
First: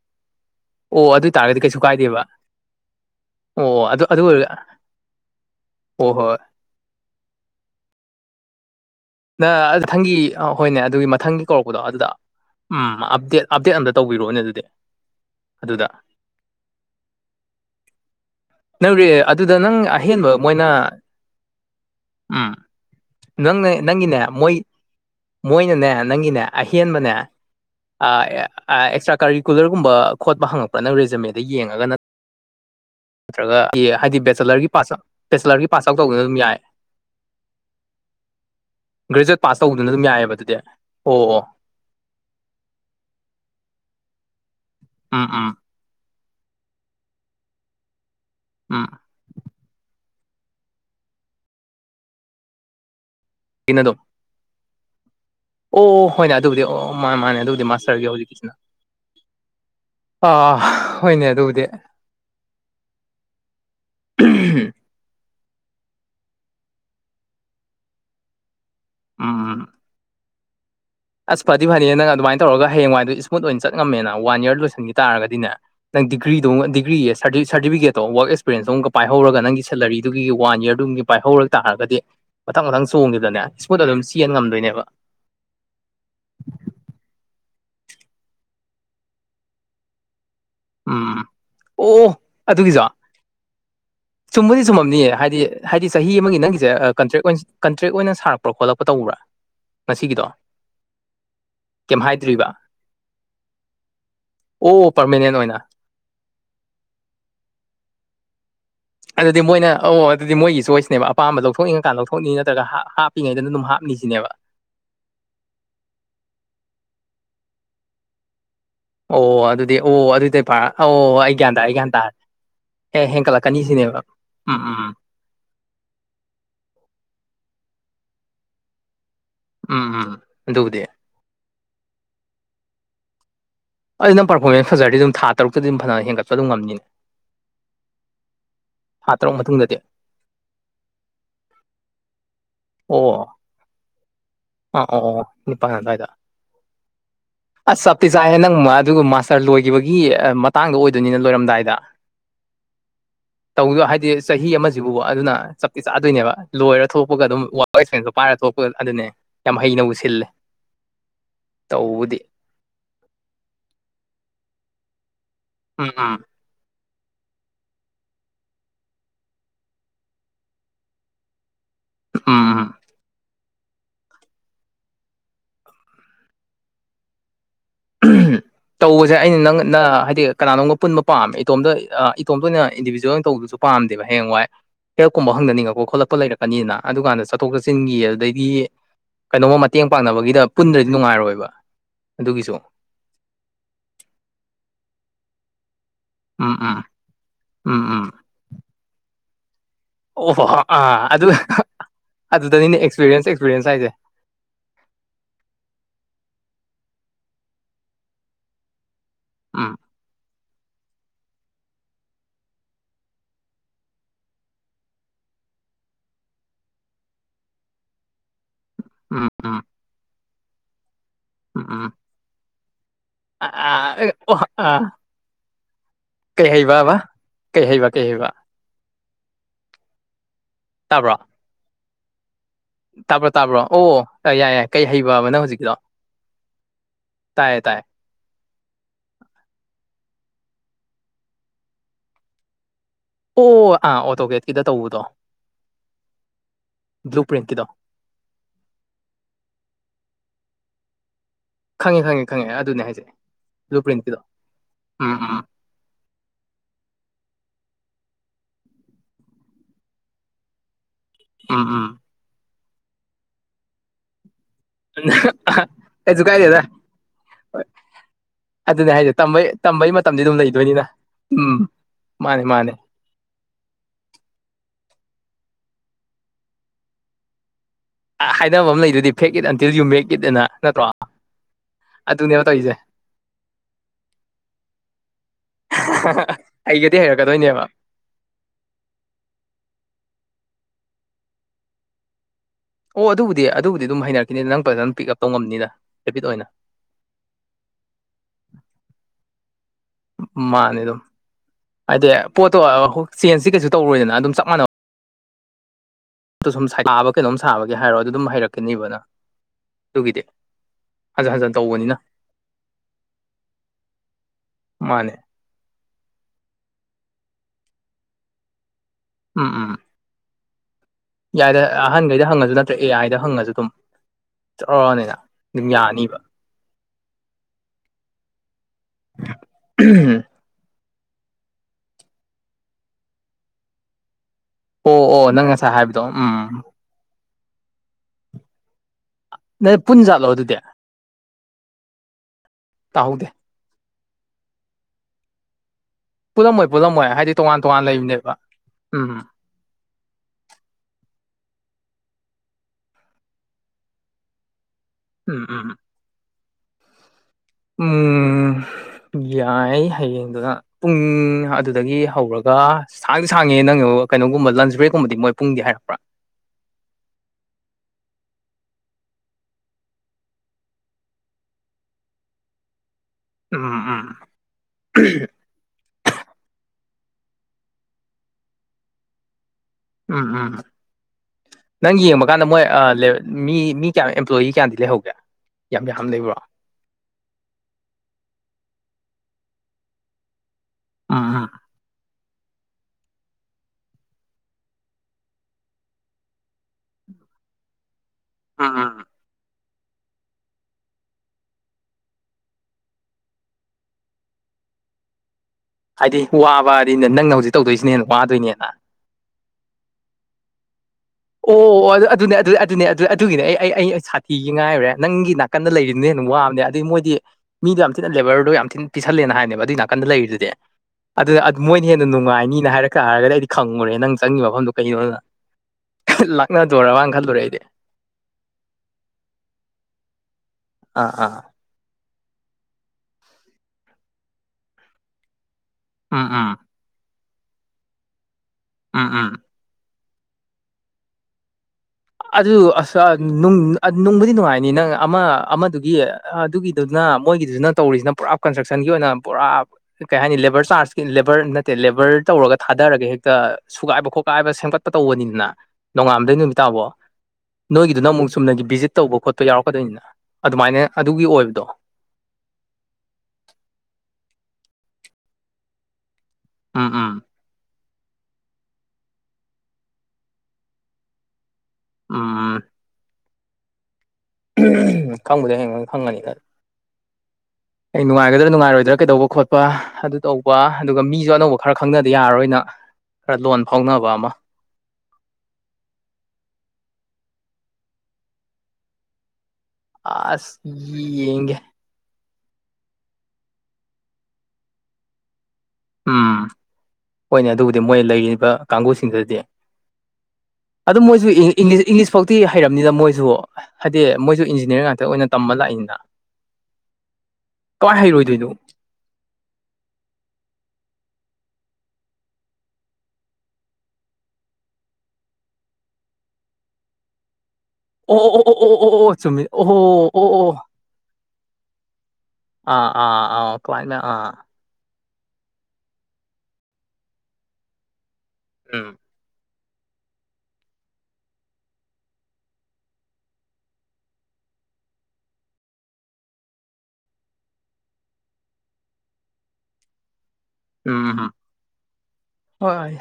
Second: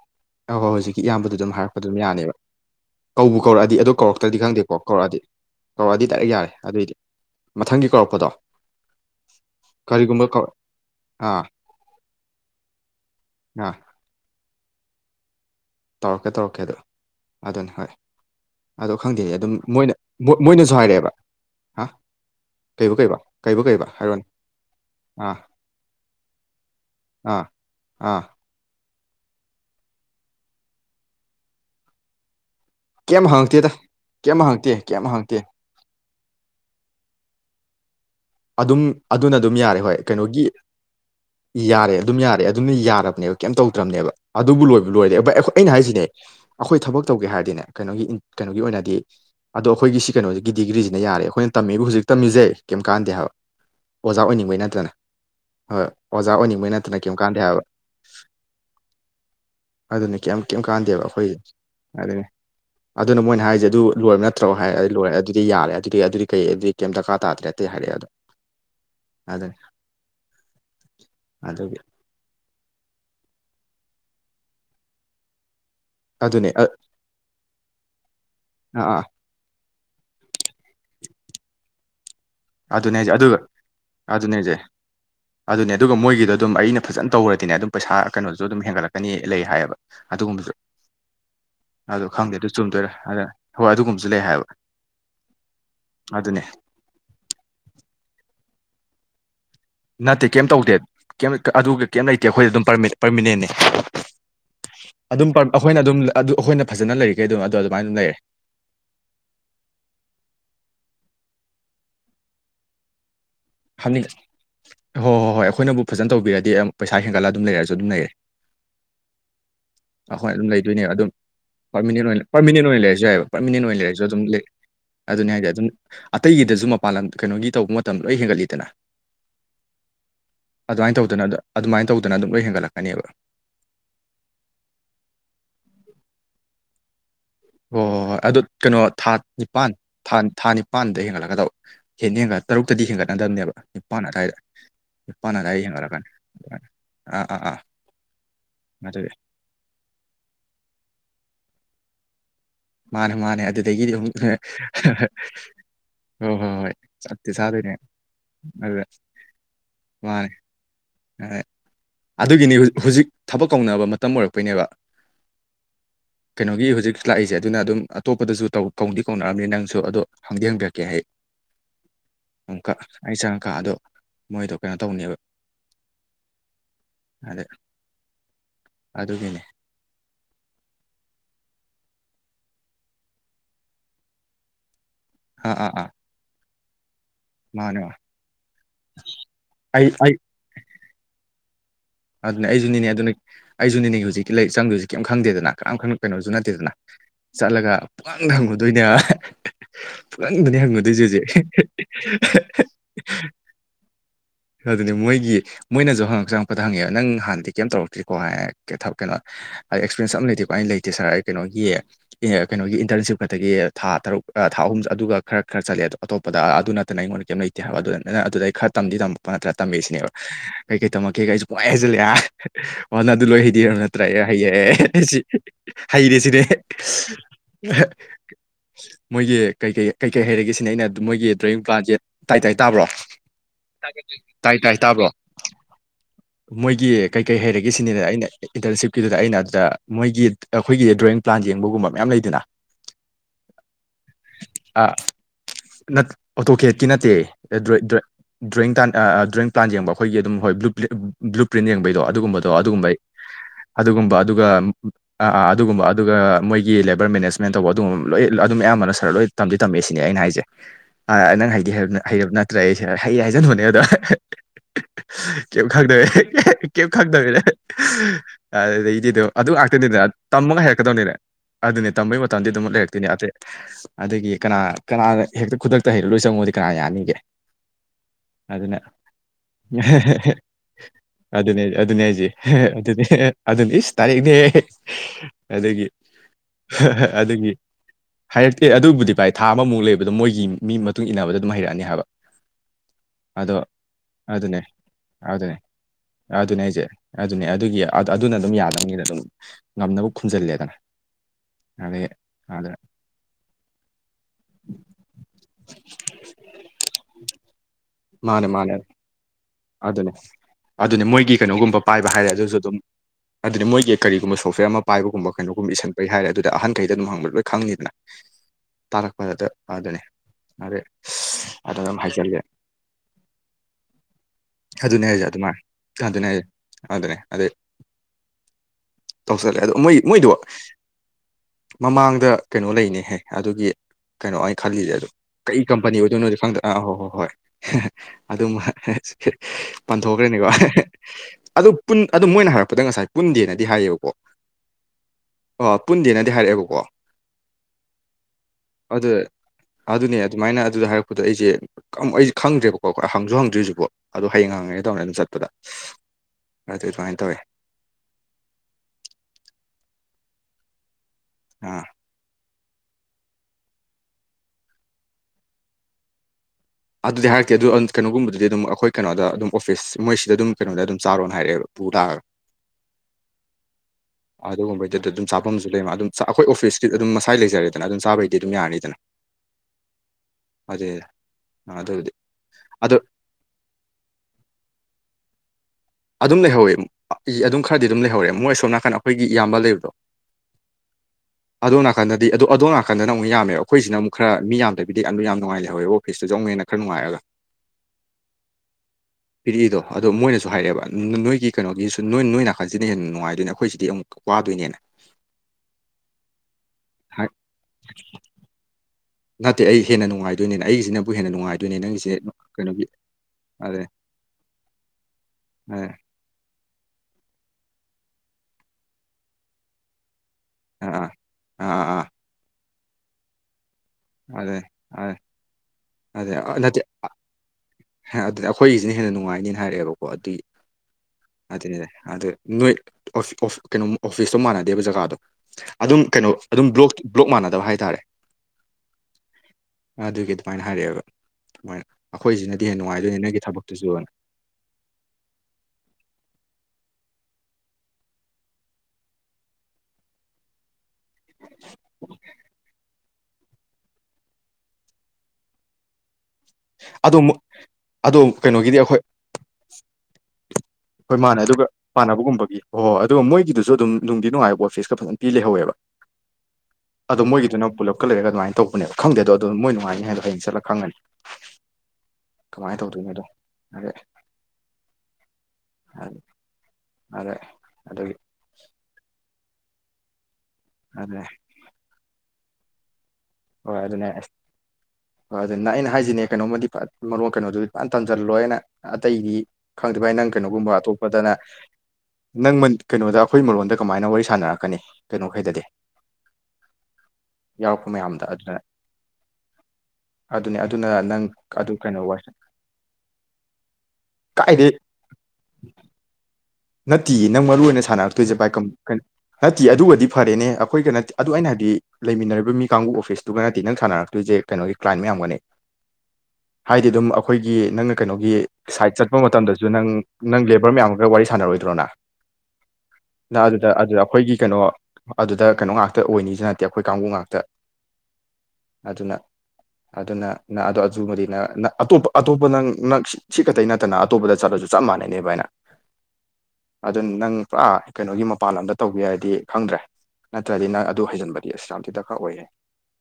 ꯍꯣꯏ ꯍꯣꯏ ꯑꯣ ꯍꯧꯖꯤꯛꯀꯤ ꯑꯗꯨ ꯏꯌꯥꯝꯕꯗ ꯑꯗꯨꯝ ꯑꯣꯏꯇꯥꯥꯔꯒꯗꯤ ꯀꯩꯁꯨ ꯍꯥꯏꯔꯛꯄꯗ ꯑꯗꯨꯝ ꯀꯥꯏꯗꯦꯕ ꯌꯥꯅꯦꯕ ꯀꯧꯕꯨ ꯑꯣ ꯀꯧꯔꯛꯑꯗꯤ ꯑꯗꯣ ꯑꯗꯨ ꯑꯗꯨ ꯀꯧꯔꯛꯇ꯭ꯔꯗꯤ ꯑꯣꯏꯔ ꯈꯪꯗꯦꯀꯣ ꯀꯧꯔꯛꯑꯗꯤ ꯀꯧꯔꯛꯑꯗꯤ ꯑꯣ ꯗꯥꯏꯔ‌ꯦꯛ ꯍꯣꯏ ꯌꯥꯔꯦ ꯑꯗꯨꯏꯗꯤ ꯃꯊꯪꯒꯤ ꯀꯧꯔꯛꯄꯗꯣ ꯅ ꯃꯊꯪꯒꯤ ꯀꯔꯤꯒꯨꯝꯕ ꯀꯧꯔꯛ ꯍꯣꯏꯅꯦ ꯑꯗꯨꯒꯤ ꯑꯥ ꯃꯊꯪꯒꯤ ꯀꯧꯔꯛꯄꯗꯣ ꯑꯗꯨꯗ ꯎꯝ ꯑꯞꯗꯦꯠ ꯑꯥ ꯑꯞꯗꯦꯠ ꯑꯃꯇ ꯇꯧꯕꯤꯔꯛꯑꯣꯅꯦ ꯑꯗꯨꯗꯤ ꯑꯗꯨꯗ ꯇꯧꯔꯛꯀꯦ ꯇꯧꯔꯛꯀꯦ‌‌ ꯑꯗꯨ ꯑꯗꯨꯅꯤ ꯍꯣꯏ ꯑꯗꯣ ꯅꯪ ꯔꯦ- ꯈꯪꯗꯦꯍ‌ꯦ ꯑꯗꯨꯝ ꯑꯗꯨꯗ ꯅꯪ ꯃꯣꯏꯅ ꯑꯍꯦꯟꯕ ꯃꯣꯏꯅ ꯃꯣꯏꯅꯁꯨ ꯍꯥꯏꯔꯛꯑꯦꯕ ꯍꯥ ꯎꯝ ꯀꯩꯕ ꯀꯩꯕ ꯀꯩꯕ ꯅꯪꯅ ꯀꯩꯕ ꯍꯥꯏꯔꯣꯅꯦ ꯅꯪꯒꯤꯅꯦ ꯃꯣꯏ ꯑꯥ ꯃꯣꯏꯅꯅꯦ ꯅꯪꯒꯤꯅꯦ ꯑꯍꯦꯟꯕꯅꯦ ꯑꯥ ꯑꯥ ꯑꯦꯛꯁꯇ꯭ꯔꯥ ꯀꯥꯔꯤꯀꯨꯂꯔꯒꯨꯝꯕ ꯈꯣꯠꯄ ꯍꯪꯉꯛꯄ꯭ꯔ ꯅꯪ ꯔꯦꯖꯨꯝꯃꯦꯗ ꯌꯦꯡꯉꯒ‌ ꯅꯠ ꯀꯩꯝ ꯅꯠꯇ꯭ꯔꯒ ꯍꯪꯉꯛꯇꯦꯗ ꯍꯥꯏꯗꯤ ꯀꯩꯝ ꯕꯦꯆꯂꯔꯒꯤ ꯍꯪꯉꯛꯇꯦ ꯄꯥꯁ ꯀꯩꯝ ꯍꯪꯉꯛꯇꯦ ꯕꯦꯆꯂꯔꯒꯤ ꯄꯥꯁ ꯑꯥꯎꯠ ꯇꯧꯕꯗꯨꯅ ꯑꯗꯨꯝ ꯌꯥꯏ ꯑꯗꯨꯝ ꯑꯗꯨꯅ ꯒ꯭ꯔꯦꯖꯨꯋꯦꯠ ꯑꯗꯨꯝ ꯄꯥꯁ ꯌꯥꯔꯦ ꯇꯧꯗꯨꯅ ꯍꯣꯏ ꯑꯗꯨꯝ ꯌꯥꯏꯑꯕ ꯀꯩꯅꯣꯒꯤ ꯑꯗꯨꯗꯤ ꯑꯣ ꯑꯣ ꯌꯥꯔꯦ ꯑꯗꯨꯝ ꯌꯥꯔꯦ ꯑꯗꯨꯅ ꯌꯥꯔꯕꯅꯦꯕ ꯀꯔꯤꯝ ꯇꯧꯗ꯭ꯔꯕꯅꯦꯕ ꯑꯗꯨꯕꯨ ꯂꯣꯏꯕꯨ ꯂꯣꯏꯔꯗꯤ ꯎꯝ ꯚꯥꯏ ꯎꯝ ꯑꯩꯈꯣꯏ ꯑꯩꯅ ꯍꯥꯏꯁꯤꯅꯦ ꯑꯩꯈꯣꯏ ꯊꯕꯛ ꯇꯧꯒꯦ ꯍꯥꯏꯔꯗꯤꯅꯦ ꯀꯩꯅꯣꯒꯤ ꯀꯩꯅꯣꯒꯤ ꯎꯝ ꯑꯣꯏꯅꯗꯤ ꯑꯗꯣ ꯑꯩꯈꯣꯏꯒꯤ ꯁꯤ ꯀꯩꯅꯣꯁꯤꯒꯤ ꯗꯤꯒ꯭ꯔꯤꯁꯤꯅ ꯌꯥꯔꯦ ꯑꯩꯈꯣꯏꯅ ꯇꯝꯃꯤꯕꯨ ꯍꯧꯖꯤꯛ ꯇꯝꯃꯤꯁꯦ ꯀꯩꯝ ꯀꯥꯟꯗꯦ ꯍꯥꯏꯕ ꯁꯤꯅꯗꯨꯝ ꯑꯣꯖꯥ ꯑꯣꯏꯅꯤꯡꯕꯩ ꯅꯠꯇꯔ ꯍꯣꯏ ꯑꯣꯖꯥ ꯍꯣꯏꯅꯦ ꯑꯗꯨꯕꯨꯗꯤ ꯑꯣꯏꯅꯤꯡꯕꯩ ꯑꯣ ꯅꯠꯇꯅ ꯃꯥ ꯀꯔꯤꯝ ꯃꯥꯅꯦ ꯀꯥꯟꯗꯦ ꯍꯥꯏꯕ ꯑꯗꯨꯕꯨꯗꯤ ꯃꯥꯁꯇꯔꯒꯤ ꯍꯧꯖꯤꯛꯀꯤꯁꯤꯅ ꯑꯗꯨꯅꯤ ꯀꯩꯝ ꯑꯥ ꯀꯩꯝ ꯀꯥꯟꯗꯦꯕ ꯍꯣꯏꯅꯦ ꯑꯩꯈꯣꯏ ꯑꯗꯨꯕꯨꯗꯤ ꯑꯗꯨꯅꯤ ꯑꯗꯨꯅ ꯃꯣꯏꯅ ꯍꯥꯏꯁꯦ ꯑꯗꯨ ꯂꯣꯏꯔꯕ ꯅꯠꯇ꯭ꯔꯣ ꯍꯥꯏ ꯂꯣꯏꯔꯦ ꯑꯗꯨꯗꯤ ꯌꯥꯔꯦ ꯑꯗꯨꯗꯤ ꯑꯗꯨꯗꯤ ꯀꯩ ꯑꯗꯨꯗꯤ ꯀꯩꯝ ꯗꯔꯀꯥꯔ ꯇꯥꯗ꯭ꯔꯦ ꯑꯇꯩ ꯍꯥꯏꯔꯛꯑꯦ ꯑꯗꯨꯅ‌ꯦ ꯎꯝ ꯑꯁ ꯐꯥꯗꯤ ꯐꯥꯅꯤꯍ‌ꯦ ꯅꯪ ꯑꯗꯨꯃꯥꯏꯅ ꯇꯧꯔꯒ ꯍꯌꯦꯡꯋꯥꯏꯗꯣ ꯏꯁꯃꯨꯠ ꯑꯣꯏꯅ ꯆꯠ ꯉꯝꯃꯦꯅ ꯋꯥꯟ ꯌꯥꯔ ꯂꯣꯏꯁꯤꯟꯒꯤ ꯇꯥꯔꯒꯗꯤꯅꯦ ꯅꯪ ꯑꯗꯨꯅꯦ ꯑ ꯗꯤꯒ꯭ꯔꯤꯗꯨꯃ ꯗꯤꯒ꯭ꯔꯤꯌꯦ ꯁꯥꯔꯇꯤ ꯁꯥꯔꯇꯤꯀꯦꯠꯇꯣ ꯋꯥꯛ ꯑꯦꯁꯔꯦꯟꯗ‌ꯣ ꯑꯥ ꯑꯃꯨꯛꯀ ꯑꯥ ꯄꯥꯏꯍꯧꯔꯒ ꯅꯪꯒꯤ ꯁꯦꯂꯔꯤꯗꯨꯒꯤ ꯋꯥꯟ ꯌꯥꯔꯗꯨꯝꯒꯤ ꯄꯥꯏꯍꯧꯔ ꯇꯥꯔꯒꯗꯤ ꯃꯊꯪ ꯃꯊꯪ ꯑꯗꯨꯅꯦ ꯍꯥꯏꯁꯦ ꯑꯗꯨꯒ ꯆꯣꯡꯈꯤꯕꯗꯅꯦ ꯏꯁꯃꯨꯠ ꯑꯗꯨꯝ ꯆꯦꯟ ꯑꯗꯨꯅꯦ ꯍꯥꯏꯁꯦ ꯉꯝꯗꯣꯏꯅꯦꯕ ꯑꯗꯨꯅꯦ ꯑꯗꯨꯒ ꯃꯣꯏꯒꯤꯗꯣ ꯑꯗꯨꯝ ꯑꯩꯅ ꯐꯖꯅ ꯇꯧꯔꯗꯤꯅꯦ ꯑꯗꯨꯝ ꯄꯩꯁꯥ ꯀꯩꯅꯣꯖꯨ ꯑꯗꯨꯝ ꯍꯦꯟꯒꯠꯂꯛꯀꯅꯤ ꯂꯩ ꯍꯥꯏꯑꯦꯕ ꯑꯗꯨꯒꯨꯝꯕꯁꯨ ꯎꯨꯝ ꯑꯗꯨ ꯑꯣ ꯈꯪꯗꯦ ꯑꯗꯨ ꯑꯗꯨꯒꯤꯖꯨ ꯆꯨꯝꯗꯣꯏꯔꯥ ꯑꯗ ꯍꯣꯏ ꯑꯗꯨꯒꯨꯝꯕꯁꯨ ꯂꯩ ꯍꯥꯏꯕ ꯆꯨꯝꯕꯨꯗꯤ ꯁꯨꯝꯃꯝꯅꯤꯌꯦ ꯍꯥꯏꯗꯤ ꯍꯥꯏꯗꯤ ꯆꯍꯤ ꯑꯃꯒꯤ ꯑꯗꯨꯅꯦ ꯅꯪꯒꯤꯁꯦ ꯑꯥ ꯀꯟꯇ꯭ꯔꯦꯛ ꯑꯣꯏ ꯀꯟꯇ꯭ꯔꯦꯛ ꯑꯣꯏꯅ ꯁꯥꯔꯛꯄꯥ ꯈꯣꯠꯂꯛꯄ ꯇꯧꯕ꯭ꯔꯥ ꯅꯠꯇꯦ ꯉꯁꯤꯒꯤꯗꯣ ꯀꯩꯝ ꯇꯧꯗꯦ ꯀꯩꯝ ꯑꯗꯨꯒ ꯀꯩꯝ ꯂꯩꯇꯦ ꯑꯩꯈꯣꯏꯗꯤ ꯑꯗꯨꯝ ꯄꯔꯃꯤ ꯄꯔꯃꯤꯅꯟꯅꯦ ꯑꯣ ꯄꯥꯔꯃꯦꯅꯦꯟꯠ ꯑꯣꯏꯅ ꯑꯩꯈꯣꯏꯅ ꯑꯗꯨꯝ ꯑꯗꯨ ꯑꯩꯈꯣꯏꯅ ꯐꯖꯥꯅ ꯂꯩꯔꯤꯒꯩ ꯑꯗꯨꯝ ꯑꯗ ꯑꯗꯨꯃꯥꯏꯅꯗꯨꯝ ꯂꯩꯔ‌ꯦ ꯑꯣ ꯑꯗꯨꯗꯤ ꯃꯣꯏꯅ ꯑꯧ ꯑꯗꯨꯗꯤ ꯃꯣꯏꯒꯤ ꯆꯣꯏꯁꯅꯦꯕ ꯑꯄꯥꯝꯕ ꯂꯧꯊꯣꯛꯅꯤꯡꯉꯀꯥꯟ ꯂꯧꯊꯣꯛꯅꯤ ꯅꯠꯇ꯭ꯔꯒ ꯍꯥ ꯍꯥꯞꯄꯤꯉꯩꯗꯅ ꯑꯗꯨꯝ ꯍꯥꯞꯅꯤ ꯍꯥꯝꯅꯤ ꯁꯤꯅꯦꯕ ꯍꯣꯏ ꯍꯣꯏ ꯍꯣꯏ ꯑꯩꯈꯣꯏꯅꯕꯨ ꯐꯖꯅ ꯇꯧꯕꯤꯔꯗꯤ ꯄꯩꯁꯥ ꯍꯦꯟꯒꯠꯂ ꯑꯗꯨꯝ ꯂꯩꯔꯁꯨ ꯑꯗꯨꯝ ꯂꯩꯔꯦ ꯑꯣ ꯑꯗꯨꯗꯤ ꯑꯣ ꯑꯩꯈꯣꯏ ꯑꯗꯨꯗꯤ ꯑꯗꯨꯝ ꯚꯔꯥ ꯂꯩꯗꯣꯏꯅꯦꯕ ꯑꯗꯨꯝ ꯑꯣ ꯑꯩ ꯒ꯭ꯌꯥꯟ ꯇꯥꯔꯦ ꯒ꯭ꯌꯥꯟ ꯄꯔꯃꯤꯅꯦꯟ ꯇꯥꯔꯦ ꯑꯣꯏꯅ ꯄꯔꯃꯤꯅꯦꯟ ꯑꯣꯏꯅ ꯂꯩꯔꯁꯨ ꯑꯦ ꯌꯥꯏꯑꯦꯕ ꯍꯦꯟꯀꯠꯂꯛꯀꯅꯤ ꯄꯔꯃꯤꯅꯦꯟ ꯑꯣꯏꯅ ꯁꯤꯅꯦꯕ ꯂꯩꯔꯖꯨ ꯑꯗꯨꯝ ꯂꯩ ꯎꯝ ꯎꯝ ꯑꯗꯨꯅꯤ ꯍꯥꯏꯗꯤ ꯑꯗꯨꯝ ꯑꯇꯩꯒꯤꯗꯁꯨ ꯃꯄꯥꯟ ꯂꯝ ꯀꯩꯅꯣꯒꯤ ꯇꯧꯕ ꯃꯇꯝ ꯂꯣꯏ ꯍꯦꯟꯒꯠꯂꯤꯗꯅ ꯎꯨꯝ ꯎꯨꯝ ꯑꯗꯨꯕꯨꯗꯤ ꯑꯗꯨꯅ ꯑꯗꯨꯃꯥꯏꯅ ꯇꯧꯗꯅ ꯑꯗꯨꯝ ꯂꯣꯏ ꯍꯦꯟꯒꯠꯂꯛꯀꯅꯦꯕ ꯑꯗꯨꯗꯤ ꯄꯔꯐꯣꯔꯃꯦꯟꯁ ꯐꯖꯔꯗꯤ ꯑꯗꯨꯝ ꯊꯥ ꯇꯔꯨꯛꯇꯗꯤꯗꯨꯝ ꯐꯅꯌꯥꯝ ꯍꯦꯟꯒꯠꯄ ꯑꯗꯨꯝ ꯉꯝꯅꯤꯅꯦ ꯍꯣꯏ ꯍꯣꯏ ꯍꯣꯏ ꯑꯗꯨ ꯀꯩꯅꯣ ꯊꯥ ꯇꯔꯨꯛ ꯅꯤꯄꯥꯟ ꯃꯇꯨꯡꯗꯗꯤ ꯊꯥ ꯊꯥ ꯅꯤꯄꯥꯟꯗꯩ ꯍꯦꯟꯒꯠꯂꯛꯀꯗꯧꯕ ꯍꯦꯟꯗꯤ ꯍꯦꯟꯒꯠ ꯇꯔꯨꯛꯇꯗꯤ ꯑꯣ ꯍꯦꯟꯒꯠꯅꯗꯕꯅꯦꯕ ꯅꯤꯄꯥꯟ ꯑꯗꯨꯋꯥꯏꯗ ꯑꯥ ꯑꯣ ꯑꯣ ꯅꯤꯄꯥꯥꯟ ꯑꯗꯨꯋꯥꯏꯗ ꯑꯗꯨꯃꯥꯏꯅ ꯑꯥ ꯑꯥ ꯑꯥ ꯑꯁ ꯆꯞꯇꯤ ꯆꯥꯏꯍꯦ ꯅꯪ ꯑꯗꯨꯒ ꯑꯗꯨꯒꯤ ꯃꯥꯁ ꯁꯥꯔ ꯂꯣꯏꯈꯤꯕꯒꯤ ꯑꯥ ꯃꯇꯥꯡꯗ ꯑꯣꯏꯗꯣꯏꯅꯤꯅ ꯂꯣꯏꯔꯝꯗꯥꯏꯗ ꯃꯥꯅꯦ ꯃꯥꯅꯦ ꯇꯧꯕꯗꯣ ꯑꯗꯨꯗꯒꯤꯗꯤ ꯍꯥꯏꯗꯤ ꯑꯃꯨꯛ ꯆꯍꯤ ꯑꯃꯖꯤꯕꯨ ꯑꯗꯨꯅ ꯆꯞꯇꯤ ꯍꯣꯏ ꯆꯥꯗꯣꯏꯅꯦꯕ ꯍꯣꯏ ꯍꯣꯏ ꯂꯣꯏꯔꯥ ꯊꯣꯛꯄꯒ ꯆꯞꯇꯤ ꯑꯗꯨꯝ ꯋꯥ ꯆꯥꯗꯣꯏꯅꯦ ꯄꯥꯏꯔ ꯊꯣꯛꯄꯗ ꯑꯗꯨꯗ ꯑꯗꯨꯅꯦ ꯌꯝ ꯍꯩꯅꯕꯨ ꯁꯤꯜꯂꯦ ꯑ ꯑ ꯇꯧꯕꯕꯨꯗꯤ ꯑꯗꯨꯒꯤꯅꯤ ꯍꯧꯖꯤꯛ ꯊꯕꯛ ꯀꯧꯅꯕ ꯃꯇꯝ ꯑꯣꯏꯔꯛꯄꯩꯅꯦꯕ ꯎꯝ ꯎꯝ ꯀꯩꯅꯣꯒꯤ ꯍꯧꯖꯤꯛ ꯂꯥꯛꯏꯁꯦ ꯑꯗꯨꯅ ꯑꯗꯨꯝ ꯑꯇꯣꯞꯄꯗꯁꯨ ꯇꯧ ꯀꯧꯗꯤ ꯀꯧꯅꯔꯝꯅꯤ ꯅꯪꯁꯨ ꯑꯗꯣ ꯍꯪꯗꯤ ꯍꯪꯕꯤꯔꯛꯀꯦ ꯑꯩ ꯎꯝ ꯎꯝ ꯑꯃꯨꯛꯀ ꯑꯩ ꯆꯪꯉꯛꯀ ꯑꯗꯣ ꯃꯣꯏꯗꯣ ꯀꯩꯅꯣ ꯇꯧꯅꯦꯕ ꯍꯔꯦ [inaudible] ꯇꯧꯕꯁꯦ ꯑꯩꯅ ꯅꯪꯒ ꯅꯥ ꯍꯥꯏꯗꯤ ꯀꯅꯥꯅꯣꯝꯒ ꯄꯨꯟꯕ ꯄꯥꯝꯃꯦ ꯏꯇꯣꯝꯇ ꯏꯇꯣꯝꯇ ꯑꯣꯏꯅ ꯏꯟꯗꯤꯕꯤꯖꯨꯜ ꯑꯣꯏꯅ ꯇꯧꯕꯗꯨꯖꯨ ꯄꯥꯝꯗꯦꯕ ꯍꯌꯦꯡꯋꯥꯏ ꯍꯦꯂꯞꯀꯨꯝꯕ ꯑꯥ ꯑꯥ ꯍꯪꯅꯅꯤꯡꯉꯛꯄ ꯑꯥ ꯈꯣꯠꯂꯛꯄ ꯂꯩꯔꯛꯀꯅꯤꯅ ꯑꯗꯨ ꯀꯟꯗ ꯆꯠ ꯆꯠꯊꯣꯛ ꯃꯥꯅꯦ ꯃꯥ ꯆꯠꯁꯤꯟꯒꯤ ꯑꯗꯨꯗꯩꯒꯤ ꯀꯩꯅꯣꯝꯃ ꯑꯩ ꯃꯇꯦꯡ ꯑꯩ ꯄꯥꯡꯅꯕꯒꯤꯗ ꯄꯨꯟꯗ꯭ꯔꯗꯤ ꯅꯨꯡꯉꯥꯏꯔꯣꯏꯕ ꯑꯗꯨꯅꯦ ꯑꯗꯨꯒꯤꯁꯨ ꯑꯩꯁꯨꯅꯤꯅꯦ ꯑꯗꯨꯅ ꯑꯩꯁꯨꯨꯅꯤꯅꯦ ꯍꯧꯖꯤꯛꯀꯤ ꯂꯩꯔꯤ ꯆꯪꯗꯣꯏ ꯍꯧꯖꯤꯛ ꯀꯔꯤꯝ ꯈꯪꯗꯦꯗꯅ ꯀꯅꯝ ꯀꯩꯅꯣꯁꯨ ꯎꯝ ꯅꯠꯇꯦꯗꯅ ꯎꯝ ꯆꯠꯂꯒ ꯎꯝ ꯎꯝ ꯄꯨꯡꯍꯪꯗ ꯍꯪꯉꯨꯗꯣꯏꯅꯦꯕ ꯑꯣ ꯍꯣ ꯄꯨꯡꯍꯪꯗꯅꯦ ꯍꯣ ꯍꯪꯎꯨꯗꯣꯏꯖꯦ ꯑꯥ ꯑꯗꯨ ꯍꯧꯖꯤꯛ ꯑꯗꯨꯗꯅꯤꯅꯦ ꯑꯦꯛꯁꯄꯤꯔꯤꯌꯦꯟꯁ ꯑꯦꯛꯁꯄꯤꯔꯤꯌꯦꯟꯁ ꯍꯥꯏꯁꯦ ꯑꯗꯨꯗꯅꯤ ꯃꯣꯏꯒꯤ ꯃꯣꯏꯅꯖꯨ ꯍꯪꯉꯛ ꯆꯪꯉꯛꯄꯗ ꯍꯪꯉꯛꯑꯦ ꯅꯪ ꯍꯥꯟꯅꯗꯤ ꯀꯩꯝ ꯇꯧꯔꯛꯇꯦꯀꯣ ꯍꯥꯏ ꯀꯩꯅꯣ ꯎꯝ ꯍꯥꯏꯗꯤ ꯑꯦꯛꯁꯄꯤꯔꯦꯟꯁ ꯑꯝ ꯂꯩꯇꯦ ꯂꯩꯇꯦ ꯁꯥꯔ ꯑꯩ ꯀꯩꯅꯣꯒꯤ ꯀꯩꯅꯣꯒꯤ ꯏꯟꯇꯔꯟꯁꯤꯞ ꯈꯛꯇꯒꯤ ꯊꯥ ꯇꯔꯨꯛ ꯊꯥ ꯑꯍꯨꯝ ꯑꯗꯨꯒ ꯈꯔ ꯈꯔ ꯆꯠꯂꯦ ꯑꯗꯣ ꯑꯇꯣꯞ ꯄꯗ ꯑꯗꯨ ꯅꯠꯇꯅ ꯑꯩꯉꯣꯟꯗ ꯀꯩꯝ ꯂꯩꯇꯦ ꯍꯥꯏꯕ ꯑꯗꯨ ꯑꯗꯨꯗꯩ ꯈꯥ ꯇꯝꯗꯤ ꯎꯝ ꯇꯝꯃꯛꯄ ꯅꯠꯇ꯭ꯔꯥ ꯎꯝ ꯇꯝꯃꯤꯁꯤꯅꯦꯕ ꯀꯩꯀꯩ ꯇꯝꯃꯛꯀꯦ ꯀꯩ ꯑꯩꯁꯨ ꯎꯝ ꯄꯨꯡꯉꯥꯏ ꯎꯝ ꯍꯩꯖꯤꯜꯂꯦꯍꯥ ꯍꯣ ꯑꯗꯨ ꯅꯪ ꯂꯣꯏ ꯍꯩꯗꯤ ꯍꯩꯔꯥꯕ ꯑꯥ ꯅꯠꯇ꯭ꯔꯥ ꯑꯣ ꯑꯥ ꯍꯩꯑꯦ ꯑꯁꯤ ꯍꯩꯔꯦ ꯁꯤꯅꯦ ꯀꯩ ꯍꯩꯕꯕ ꯀꯩ ꯍꯩꯕ ꯀꯩ ꯍꯩꯕ ꯃꯣꯏꯒꯤ ꯀꯩꯀꯩ ꯀꯩꯀꯩ ꯍꯩꯔꯒꯦꯁꯤꯅꯦ ꯑꯩꯅ ꯇꯥꯕ꯭ꯔꯣ ꯃꯣꯏꯒꯤ ꯗ꯭ꯔꯣꯌꯋꯤꯡ ꯄ꯭ꯂꯥꯟꯁꯦ ꯇꯥꯏ ꯇꯥꯏ ꯇꯥꯕ꯭ꯔꯣ ꯇꯥꯏ ꯇꯥꯏ ꯇꯥꯕ꯭ꯔꯣ ꯅ ꯍꯧꯖꯤꯛ꯭ꯔꯥ [inaudible] ꯃꯣꯏꯒꯤ ꯀꯩ ꯀꯩ ꯍꯩꯔꯒꯦ ꯁꯤꯅꯤ ꯑꯩꯅ ꯏꯟꯇꯔꯟꯁꯤꯞꯀꯤꯗꯨꯗ ꯑꯩꯅ ꯑꯗꯨꯗ ꯃꯣꯏꯒꯤ ꯑꯩꯈꯣꯏꯒꯤꯗꯤ ꯗ꯭ꯔꯣꯌꯋꯤꯡ ꯄ꯭ꯂꯥꯟ ꯌꯦꯡꯕꯒꯨꯝꯕ ꯃꯌꯥꯝ ꯂꯩꯗꯅ ꯑꯣ ꯑꯥ ꯑꯣꯇꯣꯀꯦꯠꯀꯤꯗ ꯇꯥ [inaudible] ꯑ ꯇꯧꯕꯗꯣ ꯅꯠ ꯑꯣꯇꯣꯀꯦꯞꯀꯤ ꯅꯠꯇꯦ ꯕ꯭ꯂꯨ ꯄ꯭ꯔꯤꯟꯠꯀꯤꯗꯣ ꯗꯔꯣꯏ ꯗꯔꯣꯏ ꯗ꯭ꯔꯋꯤꯡ ꯇ꯭ꯂꯥꯟ ꯗ꯭ꯔꯋꯤꯡ ꯄ꯭ꯂꯥꯟ ꯌꯦꯡꯕ ꯑꯩꯈꯣꯏꯒꯤ ꯑꯗꯨꯝ ꯕ꯭ꯂꯨ ꯕ꯭ꯂꯨ ꯕ꯭ꯂꯨ ꯄ꯭ꯔꯤꯟ ꯌꯦꯡꯕꯩꯗꯣ ꯈꯪꯉꯦ ꯈꯪꯉꯦ ꯈꯪꯉꯦ ꯑꯗꯨꯒꯨꯝꯕꯗꯣ ꯑꯗꯨꯅꯦ ꯑꯗꯨꯒꯨꯝꯕꯩ ꯍꯥꯏꯁꯦ ꯕ꯭ꯂꯨ ꯑꯗꯨꯒꯨꯝꯕ ꯄ꯭ꯔꯤꯟꯠꯀꯤꯗꯣ ꯑꯗꯨꯒ ꯎꯝ ꯑꯥ ꯎꯝ ꯑꯥ ꯑꯗꯨꯒꯨꯝꯕ ꯑꯗꯨꯒ ꯃꯣꯏꯒꯤ ꯂꯦꯕꯔ ꯃꯦꯅꯦꯖꯃꯦꯟ ꯇꯧꯕ ꯑꯗꯨꯒꯨꯝꯕ ꯂꯣꯏ ꯑꯗꯨꯝ ꯑꯌꯥꯝꯕꯅ ꯁꯥꯔ ꯂꯣꯏ ꯇꯝꯗꯤ ꯇꯝꯃꯦ ꯁꯤꯅꯦ ꯑꯩꯅ ꯍꯥꯏꯁꯦ ꯑ ꯅꯪ ꯎꯝ ꯍꯥꯏꯗꯤ ꯎꯝ ꯍꯩꯔꯕ ꯅꯠꯇ꯭ꯔ ꯑꯩꯁꯦ ꯍꯩ ꯍꯥꯏꯖꯟꯕꯅꯤ ꯑꯗꯨꯝ ꯅꯤꯍꯥꯞ ꯑꯍꯥ ꯑꯩꯖꯨ [inaudible] ꯑꯍꯥ ꯀꯩꯝ ꯈꯪꯗꯕꯤꯅꯦ ꯍ ꯑꯗꯨꯅꯦ ꯑꯗꯨꯗꯩꯗꯤ ꯍꯥꯏꯁꯦ ꯑꯗꯨꯝ ꯑꯗꯨ ꯇꯝꯕꯩ ꯇꯝꯕꯩ ꯉꯥꯛꯇꯣꯏꯅꯤꯗꯅ ꯃꯇꯝꯗꯤ ꯑꯗꯨꯝ ꯇꯝꯃꯒ ꯂꯩꯗꯣꯏꯅꯤꯅ ꯍꯩꯔꯛꯀꯗꯧꯅꯤꯗ ꯎꯝ ꯑꯗꯨꯅꯦ ꯇꯝꯕꯩ ꯃꯥꯅꯦ ꯃꯇꯝꯗꯤ ꯑꯗꯨꯝ ꯃꯥꯅꯦ ꯂꯩꯔꯛꯇꯣꯏꯅꯦ ꯑꯇꯩ ꯑꯗꯒꯤ ꯀꯅꯥ ꯀꯅꯥꯗ ꯍꯦꯛꯇ ꯈꯨꯗꯛꯇ ꯍꯦꯛꯛꯇ ꯂꯣꯏ ꯆꯪꯉꯣꯗꯤ ꯀꯅꯥ ꯌꯥꯅꯤꯒꯦ ꯑ ꯍꯥꯏꯅꯕ ꯑꯗꯨꯅ ꯑꯃ ꯂꯩꯗꯨꯗꯤ ꯐꯦꯛ ꯏꯠ ꯑꯟꯇꯤꯜ ꯌꯨꯝ ꯃꯦꯛ ꯏꯠ ꯑꯅ ꯅꯠꯇ꯭ꯔꯣ ꯑꯗꯨꯅꯦ ꯑꯗꯨꯅꯦ ꯍꯥꯏꯁꯦ ꯑꯗꯨꯅꯦꯕ ꯇꯧꯔꯤꯁꯦ ꯑꯗꯨꯅꯦ ꯑꯗꯨꯅꯤ ꯏꯁ ꯗꯣꯏꯔꯦꯛꯅꯤꯍꯦ ꯑꯗꯒꯤ ꯍ ꯍꯩꯒꯗꯤ ꯍ ꯑꯗꯒꯤ ꯍꯩꯔꯛꯀꯗꯣꯏꯅꯦꯕ ꯍꯩꯔꯛꯇꯦ ꯑꯗꯨꯕꯨꯗꯤ ꯚꯥꯏ ꯊꯥ ꯑꯃꯃꯨꯛ ꯂꯩꯕꯗꯣ ꯃꯣꯏꯒꯤ ꯃꯤ ꯃꯇꯨꯡ ꯏꯟꯅꯕꯗ ꯑꯗꯨꯝ ꯍꯩꯔꯛꯑꯅꯤ ꯍꯥꯏꯕ ꯑꯣ ꯑꯗꯨꯕꯨꯗꯤ ꯑꯗꯣ ꯑꯗꯨꯕꯨꯗꯤ ꯑꯗꯨꯝ ꯍꯩꯅꯔꯛꯈꯤꯅꯤ ꯑꯗꯨꯅꯦ ꯅꯪ ꯐꯖꯥꯅ ꯄꯤꯛꯑꯞ ꯑꯗꯨꯅꯦ ꯇꯧꯉꯝꯅꯤꯗ ꯑꯗꯨꯅꯦ ꯍꯥꯏꯁꯦ ꯑꯗꯨꯅꯦ ꯑꯗꯨꯒꯤ ꯑꯗꯨꯅ ꯑꯗꯨꯝ ꯌꯥꯗꯅꯤꯅ ꯑꯗꯨꯝ ꯉꯝꯅꯕ ꯈꯨꯝꯖꯤꯜꯂꯦꯗꯅ ꯍꯥꯗꯤ ꯑꯗꯒꯤ ꯄꯣꯠꯇꯣ ꯑꯗꯨꯅ ꯆꯦꯟꯁꯤ ꯀꯩꯁꯨ ꯇꯧꯔꯣꯏꯗꯅ ꯑꯗꯨꯝ ꯆꯞ ꯃꯥꯟꯅꯕ ꯑꯣ ꯁꯨꯝ ꯁꯥꯕ ꯀꯩꯅꯣꯝ ꯁꯥꯕꯒꯦ ꯍꯥꯏꯔꯛꯑꯣ ꯑꯗꯨꯝ ꯍꯥꯏꯔꯛꯀꯅꯤꯕꯅ ꯑꯗꯨꯅꯤ ꯑꯗꯨꯅꯤ ꯍꯟꯖꯟ ꯃꯣꯏꯒꯤ ꯍꯟꯖꯟ ꯀꯩꯅꯣꯒꯨꯝꯕ ꯇꯧꯕꯅꯤꯅ ꯄꯥꯏꯕ ꯍꯥꯏꯔꯦ ꯑꯗꯨꯖꯨ ꯑꯗꯨꯝ ꯑꯗꯨꯅꯤ ꯃꯣꯏꯒꯤ ꯀꯔꯤꯒꯨꯝꯕ ꯁꯣꯐꯋꯦꯔ ꯑꯃ ꯃꯥꯅꯦ ꯄꯥꯏꯕꯒꯨꯝꯕ ꯀꯩꯅꯣꯒꯨꯝꯕ ꯏꯁꯟꯕꯩ ꯍꯥꯏꯔꯦ ꯑꯗꯨꯗ ꯑꯍꯥꯟꯈꯩꯗ ꯑꯗꯨꯝ ꯍꯪꯕꯗ ꯂꯣꯏꯅ ꯈꯪꯅꯤꯗꯅ ꯇꯥꯔꯛꯄꯗ ꯎꯝ ꯎꯝ ꯑꯗꯨꯅꯤ ꯑꯗꯨꯗꯤ ꯌꯥꯏꯗ ꯑꯍꯟꯈꯩꯗ ꯍꯪꯉꯁꯨ ꯅꯠꯇ꯭ꯔ ꯑꯦ ꯑꯥꯏꯗ ꯍꯪꯉꯁꯨ ꯑꯗꯨꯝ ꯑꯗꯨꯅꯦ ꯆꯥꯎꯔꯅꯤꯅ ꯍꯥꯏꯁꯦ ꯑꯗꯨꯃꯥꯏꯅ ꯑꯗꯨꯝ ꯑꯗꯨ ꯌꯥꯅꯤꯕ ꯑꯗꯨꯅꯦ ꯍꯥꯏꯁꯦ ꯑꯗꯨꯅꯦ ꯑꯗꯩ ꯇꯧꯁꯜꯂꯦ ꯑꯗꯣ ꯃꯣꯏ ꯃꯣꯏꯗꯣ ꯃꯃꯥꯡꯗ ꯀꯩꯅꯣ ꯂꯩꯅꯦꯍꯦ ꯑꯗꯨꯒꯤ ꯀꯩꯅꯣ ꯑꯩꯅ ꯈꯜꯂꯤꯖꯦ ꯑꯣ ꯑꯗꯨ ꯑꯣ ꯅꯪ ꯀꯩ ꯉꯁꯥꯏ ꯀꯝꯄꯅꯤ ꯍꯥꯏꯕꯗꯣ ꯑꯣꯏꯗꯣꯏꯅꯣꯖꯦ ꯈꯪꯗ ꯎꯝ ꯑꯥ ꯑꯍꯣꯏ ꯍꯣꯏ ꯍꯣꯏ ꯑꯗꯨꯝ ꯅ ꯄꯨꯟꯖꯥꯠꯂꯣ ꯄꯟꯊꯣꯛꯈ꯭ꯔꯅꯤꯀꯣ ꯑꯗꯨꯗꯤ ꯑꯗꯣ ꯄꯨꯟ ꯑꯗꯣ ꯃꯣꯏꯅ ꯍꯥꯏꯔꯛꯄꯗ ꯉꯁꯥꯏ ꯇꯥꯍꯧꯗꯦ ꯄꯨꯟꯗꯦꯅꯗꯤ ꯍꯥꯏ ꯑꯕꯀꯣ ꯑꯣ ꯄꯨꯟꯗꯦꯅꯗꯤ ꯄꯨꯜꯂꯝꯃꯣꯏ ꯍꯥꯏꯔꯛꯑꯦꯕꯀꯣ ꯄꯨꯜꯂꯝꯃꯣꯏ ꯍꯥꯏꯗꯤ ꯇꯣꯉꯥꯟ ꯇꯣꯉꯥꯟ ꯂꯩꯕꯅꯦꯕ ꯎꯝ ꯑꯗꯨꯗ ꯑꯗꯨꯅꯦ ꯑꯗꯨꯃꯥꯏꯅ ꯑꯗꯨꯗ ꯍꯥꯏꯔꯛꯄꯗ ꯑꯩꯁꯦ ꯑ ꯑꯩꯁꯦ ꯈꯪꯗ꯭ꯔꯦꯕꯀꯣ ꯍꯪꯁꯨ ꯍꯪꯗ꯭ꯔꯤ ꯍꯧꯖꯤꯛꯐꯥꯎ ꯑꯗꯨ ꯍꯌꯦꯡ ꯍꯪꯉꯒꯦ ꯇꯧꯅꯤ ꯑꯗꯨꯝ ꯎꯝ ꯆꯠꯄꯗ ꯎꯝ ꯅꯠꯇꯔꯗꯤ ꯑꯗꯨꯃꯥꯏꯅ ꯇꯧꯢ ꯎꯝ ꯌꯥꯏ ꯍꯌꯦꯡꯗꯨꯅ ꯄꯨꯡ ꯑꯥ ꯑꯗꯨꯗꯒꯤ ꯍꯧꯔꯒ ꯁꯥꯡꯗꯤ ꯁꯥꯡꯉꯦ ꯅꯪ ꯀꯩꯅꯣꯒꯨꯝꯕ ꯂꯟꯁ ꯕ꯭ꯔꯦꯛꯀꯨꯝꯕꯗꯤ ꯃꯣꯏ ꯄꯨꯡꯗꯤ ꯍꯥꯏꯔꯛꯄ꯭ꯔꯥ ꯑꯗꯨꯗꯤ ꯍꯥꯏꯔꯛꯇꯦ ꯑꯗꯨ ꯀꯩꯅꯣꯒꯨꯝꯕꯗꯨꯗꯤ ꯑꯗꯨꯝ ꯑꯩꯈꯣꯏ ꯀꯩꯅꯣꯗ ꯑꯗꯨꯝ ꯑꯣꯐꯤꯁ ꯃꯣꯏꯁꯤꯗ ꯑꯗꯨꯝ ꯀꯩꯅꯣꯗ ꯑꯗꯨꯝ ꯆꯥꯔꯣꯅ ꯍꯥꯏꯔꯛꯑꯦꯕ ꯄꯨ ꯂꯥꯑꯒ ꯎꯝ ꯎꯝ ꯑꯗꯨꯒꯨꯝꯕꯩꯗꯨꯗ ꯑꯗꯨꯝ ꯆꯥꯐꯝꯁꯨ ꯂꯩꯃ ꯑꯗꯨꯝ ꯑꯥ ꯑꯩꯈꯣꯏ ꯑꯣꯐꯤꯁꯀꯤ ꯑꯗꯨꯝ ꯃꯁꯥꯏ ꯂꯩꯖꯔꯦꯗꯅ ꯑꯗꯨꯝ ꯆꯥꯕꯩꯗꯤ ꯑꯗꯨꯝ ꯌꯥꯔꯅꯤꯗꯅ ꯎꯝ ꯎꯝ ꯑꯗꯨꯗ ꯅꯪ ꯑꯗꯨꯕꯨꯗꯤ ꯌꯦꯡꯕ ꯀꯥꯟꯗ ꯃꯣꯏ ꯑꯗꯣ ꯃꯤ ꯃꯤ ꯀꯌꯥꯝ ꯏꯝꯄ꯭ꯂꯣꯌꯤ ꯀꯌꯥꯝꯗꯤ ꯂꯩꯍꯧꯒꯦ ꯌꯥꯝ ꯌꯥꯝ ꯂꯩꯕ꯭ꯔꯣ ꯑꯗꯨꯝ ꯂꯩꯍꯧꯔꯦ ꯑꯗꯨꯝ ꯈꯔꯗꯤ ꯑꯗꯨꯝ ꯂꯩꯍꯧꯔꯦ ꯃꯣꯏ ꯑꯁꯣꯝ ꯅꯥꯀꯟꯗ ꯑꯩꯈꯣꯏꯒꯤ ꯏꯌꯥꯝꯕ ꯂꯩꯕꯗꯣ ꯎꯨꯝ ꯎꯨꯝ ꯑꯗꯣ ꯅꯥꯀꯟꯗꯗꯤ ꯑꯗꯣ ꯑꯗꯣ ꯅꯥꯀꯟꯗꯅ ꯑꯃꯨꯛ ꯌꯥꯝꯃꯦ ꯑꯩꯈꯣꯏꯁꯤꯅ ꯑꯃꯨꯛ ꯈꯔ ꯃꯤ ꯌꯥꯝꯗꯕꯤꯗ ꯑꯗꯨꯝ ꯌꯥꯝ ꯅꯨꯡꯉꯥꯏꯅ ꯂꯩꯍꯧꯢꯕꯣ ꯐꯤꯁꯇꯨ ꯆꯥꯎꯉꯦꯅ ꯈꯔ ꯅꯨꯡꯉꯥꯏꯔꯒ ꯎꯨꯝ ꯎꯨꯝ ꯄꯤꯔꯤꯛꯢꯗꯣ ꯑꯗꯣ ꯃꯣꯏꯅꯁꯨ ꯍꯥꯏꯔꯛꯢꯕ ꯅꯣꯏꯒꯤ ꯀꯩꯅꯣꯒꯤꯁꯨ ꯅꯣꯏ ꯅꯣꯏ ꯅꯥꯀꯟꯁꯤꯅ ꯍꯦꯟꯅ ꯅꯨꯡꯉꯥꯏꯗꯣꯏꯅꯦ ꯑꯩꯈꯣꯏꯁꯤꯗꯤ ꯑꯃꯨꯛ ꯋꯥꯗꯣꯏꯅꯦꯅ ꯍꯥꯏꯗꯤ ꯋꯥꯕ ꯍꯥꯏꯗꯤ ꯍꯥꯏ ꯅꯪꯅ ꯍꯧꯖꯤꯛ ꯇꯧꯗꯣꯏꯁꯤꯅꯦꯅ ꯋꯥꯗꯣꯏꯅꯦꯅ ꯅꯠꯇꯦ ꯑꯩ ꯍꯦꯟꯅ ꯅꯨꯡꯉꯥꯏꯗꯣꯏꯅꯤꯅꯦ ꯑꯩꯒꯤꯁꯤꯅ ꯑꯣ ꯑꯣ ꯑꯣ ꯑꯗꯨ ꯑꯗꯨꯅꯦ ꯑꯗꯨ ꯑꯗꯨꯅꯦ ꯑꯗꯨ ꯑꯗꯨꯒꯤꯅꯦ ꯑꯩ ꯑꯩ ꯑꯗꯩ ꯑꯩ ꯁꯥꯊꯤꯒꯤ ꯉꯥꯏꯔꯨꯔꯦ ꯅꯪꯒꯤ ꯅꯥꯀꯟꯗ ꯑ ꯂꯩꯔꯤꯅꯤꯅꯦ ꯑꯗꯨꯝ ꯋꯥꯕ ꯑꯗꯒꯤ ꯃꯣꯏꯗꯤ ꯃꯤꯣ ꯌꯥꯝ ꯊꯤꯅ ꯂꯦꯕꯔꯗꯣ ꯌꯥꯝ ꯊꯤꯅ ꯄꯤꯁꯜꯂꯦꯅ ꯍꯥꯏꯅꯦꯕ ꯑꯗꯨꯒꯤ ꯅꯥꯀꯟꯗ ꯂꯩꯔꯤ ꯑꯥ ꯑꯥ ꯑꯗꯨ ꯑꯥ ꯃꯣꯏꯅ ꯑꯥ ꯍꯦꯟꯅ ꯅꯨꯡꯉꯥꯏꯅꯤꯅ ꯍꯥꯏꯔꯛꯀ ꯍꯥꯏꯔꯒꯗꯤ ꯑꯩꯗꯤ ꯈꯪꯉꯨꯔꯦ ꯅꯪ ꯑꯥ ꯆꯪꯉꯤꯕ ꯑꯗꯩ ꯃꯐꯝꯗꯨꯣ ꯑ ꯀꯩꯅꯣꯅ ꯑꯗ ꯑ ꯅꯠꯇꯦ ꯑ ꯂꯥꯛꯅꯖꯣꯔꯔꯕꯅ ꯈꯜꯂꯨꯔꯦ ꯑꯩꯗꯤ ꯑꯗꯨꯗꯤ ꯑꯩꯈꯣꯏꯒꯤꯁꯤꯅ ꯍꯦꯟꯅ ꯅꯨꯡꯉꯥꯏꯅꯤꯅ ꯍꯥꯏꯔꯛꯑꯦꯕꯀꯣ ꯑꯗꯨꯒꯤ ꯑꯥ ꯑꯥ ꯑꯗꯨꯅꯤꯅꯦ ꯑꯗꯨꯗ ꯅꯣꯏ ꯀꯩꯅꯣꯝ ꯑꯣꯐꯤꯁꯇꯣ ꯃꯥꯟꯅꯗꯦꯕ ꯖꯒꯥꯗꯣ ꯑꯗꯨꯝ ꯎꯝ ꯀꯩꯅꯣ ꯎꯝ ꯑꯗꯨꯝ ꯕ꯭ꯂꯣꯛ ꯕ꯭ꯂꯣꯛ ꯃꯥꯟꯅꯗꯕ ꯍꯥꯏꯇꯥꯔꯦ ꯎꯝ ꯎꯝ ꯑꯗꯨꯒꯤ ꯑꯗꯨꯃꯥꯏꯅ ꯍꯥꯏꯔꯛꯑꯦꯕ ꯑꯗꯨꯃꯥꯏꯅ ꯑꯩꯈꯣꯏꯁꯤꯅꯗꯤ ꯑꯗꯨ ꯍꯦꯟꯅ ꯑꯁ ꯅꯨꯡꯉꯥꯏꯗꯣꯏꯅꯦ ꯅꯪꯒꯤ ꯊꯕꯛꯇꯨꯁꯨꯅ ꯅꯨꯡꯕꯨꯗꯤ ꯅꯨꯡꯉꯥꯏꯅꯤ ꯅꯪ ꯑꯃ ꯑꯃꯗꯨꯒꯤ ꯑꯗꯨꯒꯤꯗꯨꯅ ꯃꯣꯏꯒꯤꯗꯨꯗꯨꯅ ꯇꯧꯔꯤꯁꯤꯅ ꯄꯨꯔꯥ ꯀꯟꯁꯇ꯭ꯔꯛꯁꯟꯒꯤ ꯑꯣꯏꯅ ꯄꯨꯔꯥ ꯀꯩ ꯍꯥꯏꯅꯤ ꯂꯦꯕꯔ ꯆꯥꯔꯖꯀꯤ ꯂꯦꯕꯔ ꯅꯠꯇꯦ ꯂꯦꯕꯔ ꯇꯧꯔꯒ ꯊꯥꯗꯔꯒ ꯍꯦꯛꯇ ꯁꯨꯒꯥꯏꯕ ꯈꯣꯠꯀꯥꯏꯕ ꯁꯦꯝꯒꯠꯄ ꯇꯧꯕꯅꯤꯅ ꯅꯣꯡꯉꯥꯝꯗꯩ ꯅꯨꯃꯤꯗꯥꯡ ꯑꯗꯨꯃꯨ ꯅꯣꯏꯒꯤꯗꯨꯅ ꯑꯃꯨꯛ ꯆꯨꯝꯅꯒꯤ ꯚꯤꯖꯤꯠ ꯇꯧꯕ ꯈꯣꯠꯄ ꯌꯥꯎꯔꯛꯀꯗꯣꯏꯅꯤꯅ ꯑꯗꯨꯃꯥꯏꯅ ꯍꯣꯏ ꯑꯗꯨꯒꯤ ꯃꯥꯅꯦ ꯑꯣꯏꯕꯗꯣ ꯑꯗꯨꯒ ꯏꯃꯥꯟꯅꯕꯒꯨꯝꯕꯒꯤ ꯍꯣꯍꯣꯏ ꯑꯗꯨꯒ ꯃꯣꯏꯒꯤꯗꯨꯁꯨ ꯗꯨꯝ ꯅꯨꯡꯗꯤ ꯅꯨꯡꯉꯥꯏꯕ ꯑꯣꯐꯤꯁꯀ ꯐꯖꯅ ꯄꯤ ꯂꯩꯍꯧꯋꯦꯕ ꯎꯝ ꯎꯝ ꯑꯗꯣ ꯃꯣꯏꯒꯤꯗꯨꯅ ꯄꯨꯂꯞ ꯀ ꯂꯩꯔꯒ ꯑꯗꯨꯃꯥꯏꯅ ꯇꯧꯕꯅꯦꯕ ꯈꯪꯗꯦꯗꯣ ꯃꯣꯏ ꯅꯨꯡꯉꯥꯏꯅꯤ ꯍꯥꯏꯕꯗꯣ ꯍꯌꯦꯡ ꯆꯠꯂ ꯈꯪꯒꯅꯤ ꯎꯝ ꯀꯃꯥꯏꯅ ꯇꯧ ꯇꯧꯕꯗ‌ꯣ [unintelligible] ꯈꯪꯕꯨꯗꯤ ꯍꯌꯦꯡ ꯈꯪꯉꯅꯤꯗ ꯑꯗ ꯍ ꯑꯗꯨꯒꯤ ꯅꯨꯡꯉꯥꯏꯒꯗ꯭ꯔꯥ ꯅꯨꯡꯉꯥꯏꯔꯣꯏꯗ꯭ꯔꯥ ꯀꯩꯗꯧꯕ ꯈꯣꯠꯄ ꯄ ꯑꯗꯨ ꯇꯧꯕ ꯑꯗꯨꯒ ꯑꯗꯨꯅꯦ ꯃꯤꯖꯨ ꯑꯅꯧꯕ ꯈꯔ ꯈꯪꯅꯗ ꯌꯥꯔꯔꯣꯏ ꯅꯪ ꯍꯣꯏ ꯑꯗꯨꯅꯦ ꯑꯁ ꯍꯣꯏ ꯑꯗꯨ ꯅ ꯑꯩꯅ ꯍꯥꯏꯁꯤꯅꯦ ꯀꯩꯅꯣꯝꯃꯗꯤ ꯐ ꯃꯔꯣꯟ ꯀꯩꯅꯣꯗꯨꯗꯤ ꯐꯅ ꯇꯝꯖꯜꯂꯣ ꯑꯩꯅ ꯑꯇꯩꯗꯤ ꯈꯪꯗꯦ ꯚꯥꯏ ꯅꯪ ꯑꯁ ꯀꯩꯅꯣꯒꯨꯝꯕ ꯑꯇꯣꯞꯄꯗꯅ‌ꯦ ꯌꯦꯡꯒꯦ ꯅꯪ ꯃ ꯀꯩꯅꯣꯗ ꯑꯩꯈꯣꯏ ꯃꯔꯣꯟꯗ ꯀꯃꯥꯏꯅ ꯋꯥꯔꯤ ꯁꯥꯟꯅꯔꯛꯀꯅꯤ ꯀꯩꯅꯣꯈꯩꯗꯗꯤ ꯎꯝ ꯍꯣꯏꯅꯦ ꯑꯗꯨꯕꯨꯗꯤ ꯌꯥꯎꯔꯛꯄ ꯃꯣꯏ ꯃꯌꯥꯝꯗ ꯂꯩꯔꯤꯕ ꯑꯗꯨꯅ ꯀꯥꯡꯕꯨꯁꯤꯡꯗꯗꯤ ꯑꯗꯨꯅꯦ ꯑꯗꯨꯟ ꯑꯗꯨ ꯃꯣꯏꯁꯨ ꯏꯪ ꯏꯪꯏꯪꯂꯤꯁ ꯐꯥꯎꯇꯤ ꯍꯩꯔꯝꯅꯤꯗ ꯃꯣꯏꯁꯨ ꯍꯥꯏꯗꯤ ꯃꯣꯏꯁꯨ ꯀꯥꯏꯗꯩ ꯏꯟꯖꯤꯅꯤꯌꯥꯔ ꯉꯥꯛꯇ ꯑꯣꯏꯅ ꯇꯝꯕ ꯂꯥꯛꯏꯗꯅ ꯅꯠꯇꯤꯌ‌ꯦ ꯅꯪ ꯃꯔꯨ ꯑꯣꯏꯅ ꯁꯥꯟꯅꯔꯛꯇꯣꯏꯁꯦ ꯕꯥꯏ ꯀꯝ ꯅꯠꯇꯤꯌ‌ꯦ ꯑꯗꯨꯒꯗꯤ ꯐꯔꯦꯅꯦ ꯑꯩꯈꯣꯏꯒ ꯅꯠꯇꯦ ꯑꯗꯨ ꯑꯩꯅ ꯍꯥꯏꯗꯤ ꯂꯩꯃꯤꯟꯅꯔꯤꯕ ꯃꯤ ꯀꯥꯡꯕꯨ ꯑꯣꯐꯤꯁꯇꯨꯒ ꯅꯠꯇꯦ ꯅꯪ ꯁꯥꯟꯅꯔꯛꯇꯣꯏꯖ‌ꯦ ꯀꯩꯅꯣꯒꯤ ꯀ꯭ꯂꯥꯏꯟ ꯃꯌꯥꯝꯒꯅꯦ ꯍꯥꯏꯗꯤ ꯑꯗꯨꯝ ꯑꯩꯈꯣꯏꯒꯤ ꯅꯪꯅ ꯑꯣ ꯀꯩꯅꯣꯒꯤ ꯑꯣ ꯑꯣ ꯑꯣ ꯁꯥꯏꯠ ꯑꯣ ꯑꯣ ꯆꯠꯄ ꯆꯨꯝꯃꯤ ꯃꯇꯝꯗꯁꯨ ꯅꯪ ꯑꯣꯍꯣ ꯑꯣ ꯅꯪ ꯑꯣ ꯂꯦꯕꯔ ꯃꯌꯥꯝ ꯒ ꯋꯥꯔꯤ ꯁꯥꯟꯅꯔꯣꯏꯗ꯭ꯔꯣ ꯅ ꯑꯥ ꯑꯥ ꯅꯪ ꯑꯥ ꯑꯗꯨꯗ ꯀꯃꯥꯏꯅ ꯑꯗꯨꯗ ꯑꯥ ꯑꯩꯈꯣꯏꯒꯤ ꯀꯩꯅꯣ ꯑꯗꯨꯗ ꯀꯩꯅꯣ ꯉꯥꯛꯇ ꯑꯣꯏꯅꯤꯖꯨ ꯅꯠꯇꯦ ꯑꯩꯈꯣꯏ ꯀꯥꯡꯕꯨ ꯉꯥꯛꯇ ꯎꯝ ꯑꯗꯨꯅ ꯑꯗꯨꯅ ꯅ ꯑꯗꯣ ꯑꯗꯨꯃꯗꯤ ꯅ ꯅ ꯑꯇꯣꯞꯄ ꯑꯇꯣꯞꯄ ꯅꯪ ꯅꯪ ꯁꯤ ꯈꯇꯩ ꯅꯠꯇꯅ ꯑꯇꯣꯞꯄꯗ ꯆꯠꯂꯁꯨ ꯆꯞ ꯃꯥꯟꯅꯩꯅꯦ ꯚꯥꯏ ꯅ ꯑꯗꯨ ꯅꯪ ꯄꯨꯔꯥ ꯀꯩꯅꯣꯒꯤ ꯃꯄꯥꯟ ꯂꯝꯗ ꯇꯧꯒꯦ ꯍꯥꯏꯗꯤ ꯈꯪꯗ꯭ꯔꯦ ꯅꯠꯇ꯭ꯔꯗꯤ ꯅꯪ ꯑꯗꯨ ꯎꯝ‌ ꯍꯩꯖꯤꯟꯕꯗꯤ ꯑꯁ ꯌꯥꯝ ꯊꯤ ꯗꯔꯀꯥꯔ ꯑꯣꯏꯌꯦ ꯍꯣꯏ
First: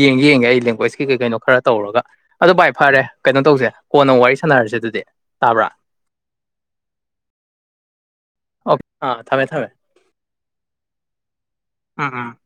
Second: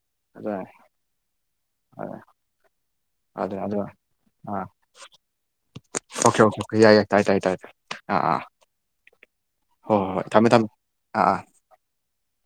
ꯌꯦꯡꯒꯦ ꯌꯦꯡꯒꯦ ꯑꯩ ꯑꯗꯨꯅꯅꯦ ꯂꯦꯡꯒ꯭ꯋꯦꯖꯀꯤ ꯀꯩ ꯀꯩꯅꯣ ꯈꯔ ꯇꯧꯔꯒ ꯑꯗ‌ꯣ ꯚꯥꯏ ꯐꯔꯦ ꯀꯩꯅꯣ ꯑꯗꯨꯅ ꯇꯧꯁꯦ ꯑꯗꯨꯅ ꯀꯣꯟꯅ ꯋꯥꯔꯤ ꯑꯥ ꯁꯥꯟꯅꯔꯁꯦ ꯑꯗꯨꯗꯤ ꯇꯥꯕ꯭ꯔꯥ ꯑꯣꯀꯦ ꯑꯣꯀꯦ ꯑꯣ ꯌꯥꯏ ꯌꯥꯏ ꯇꯥꯏ ꯇꯥꯏꯌꯦ ꯇꯥꯏ ꯑ ꯑꯥ ꯑꯣꯀꯦ ꯑꯥ ꯊꯝꯃꯦ ꯊꯝꯃꯦ ꯍꯣꯏ ꯍ‌ꯣ ꯍꯣꯏ ꯊꯝꯃꯦ ꯊꯝꯃꯦ ꯑꯥ ꯑꯥ ꯎ ꯎꯝ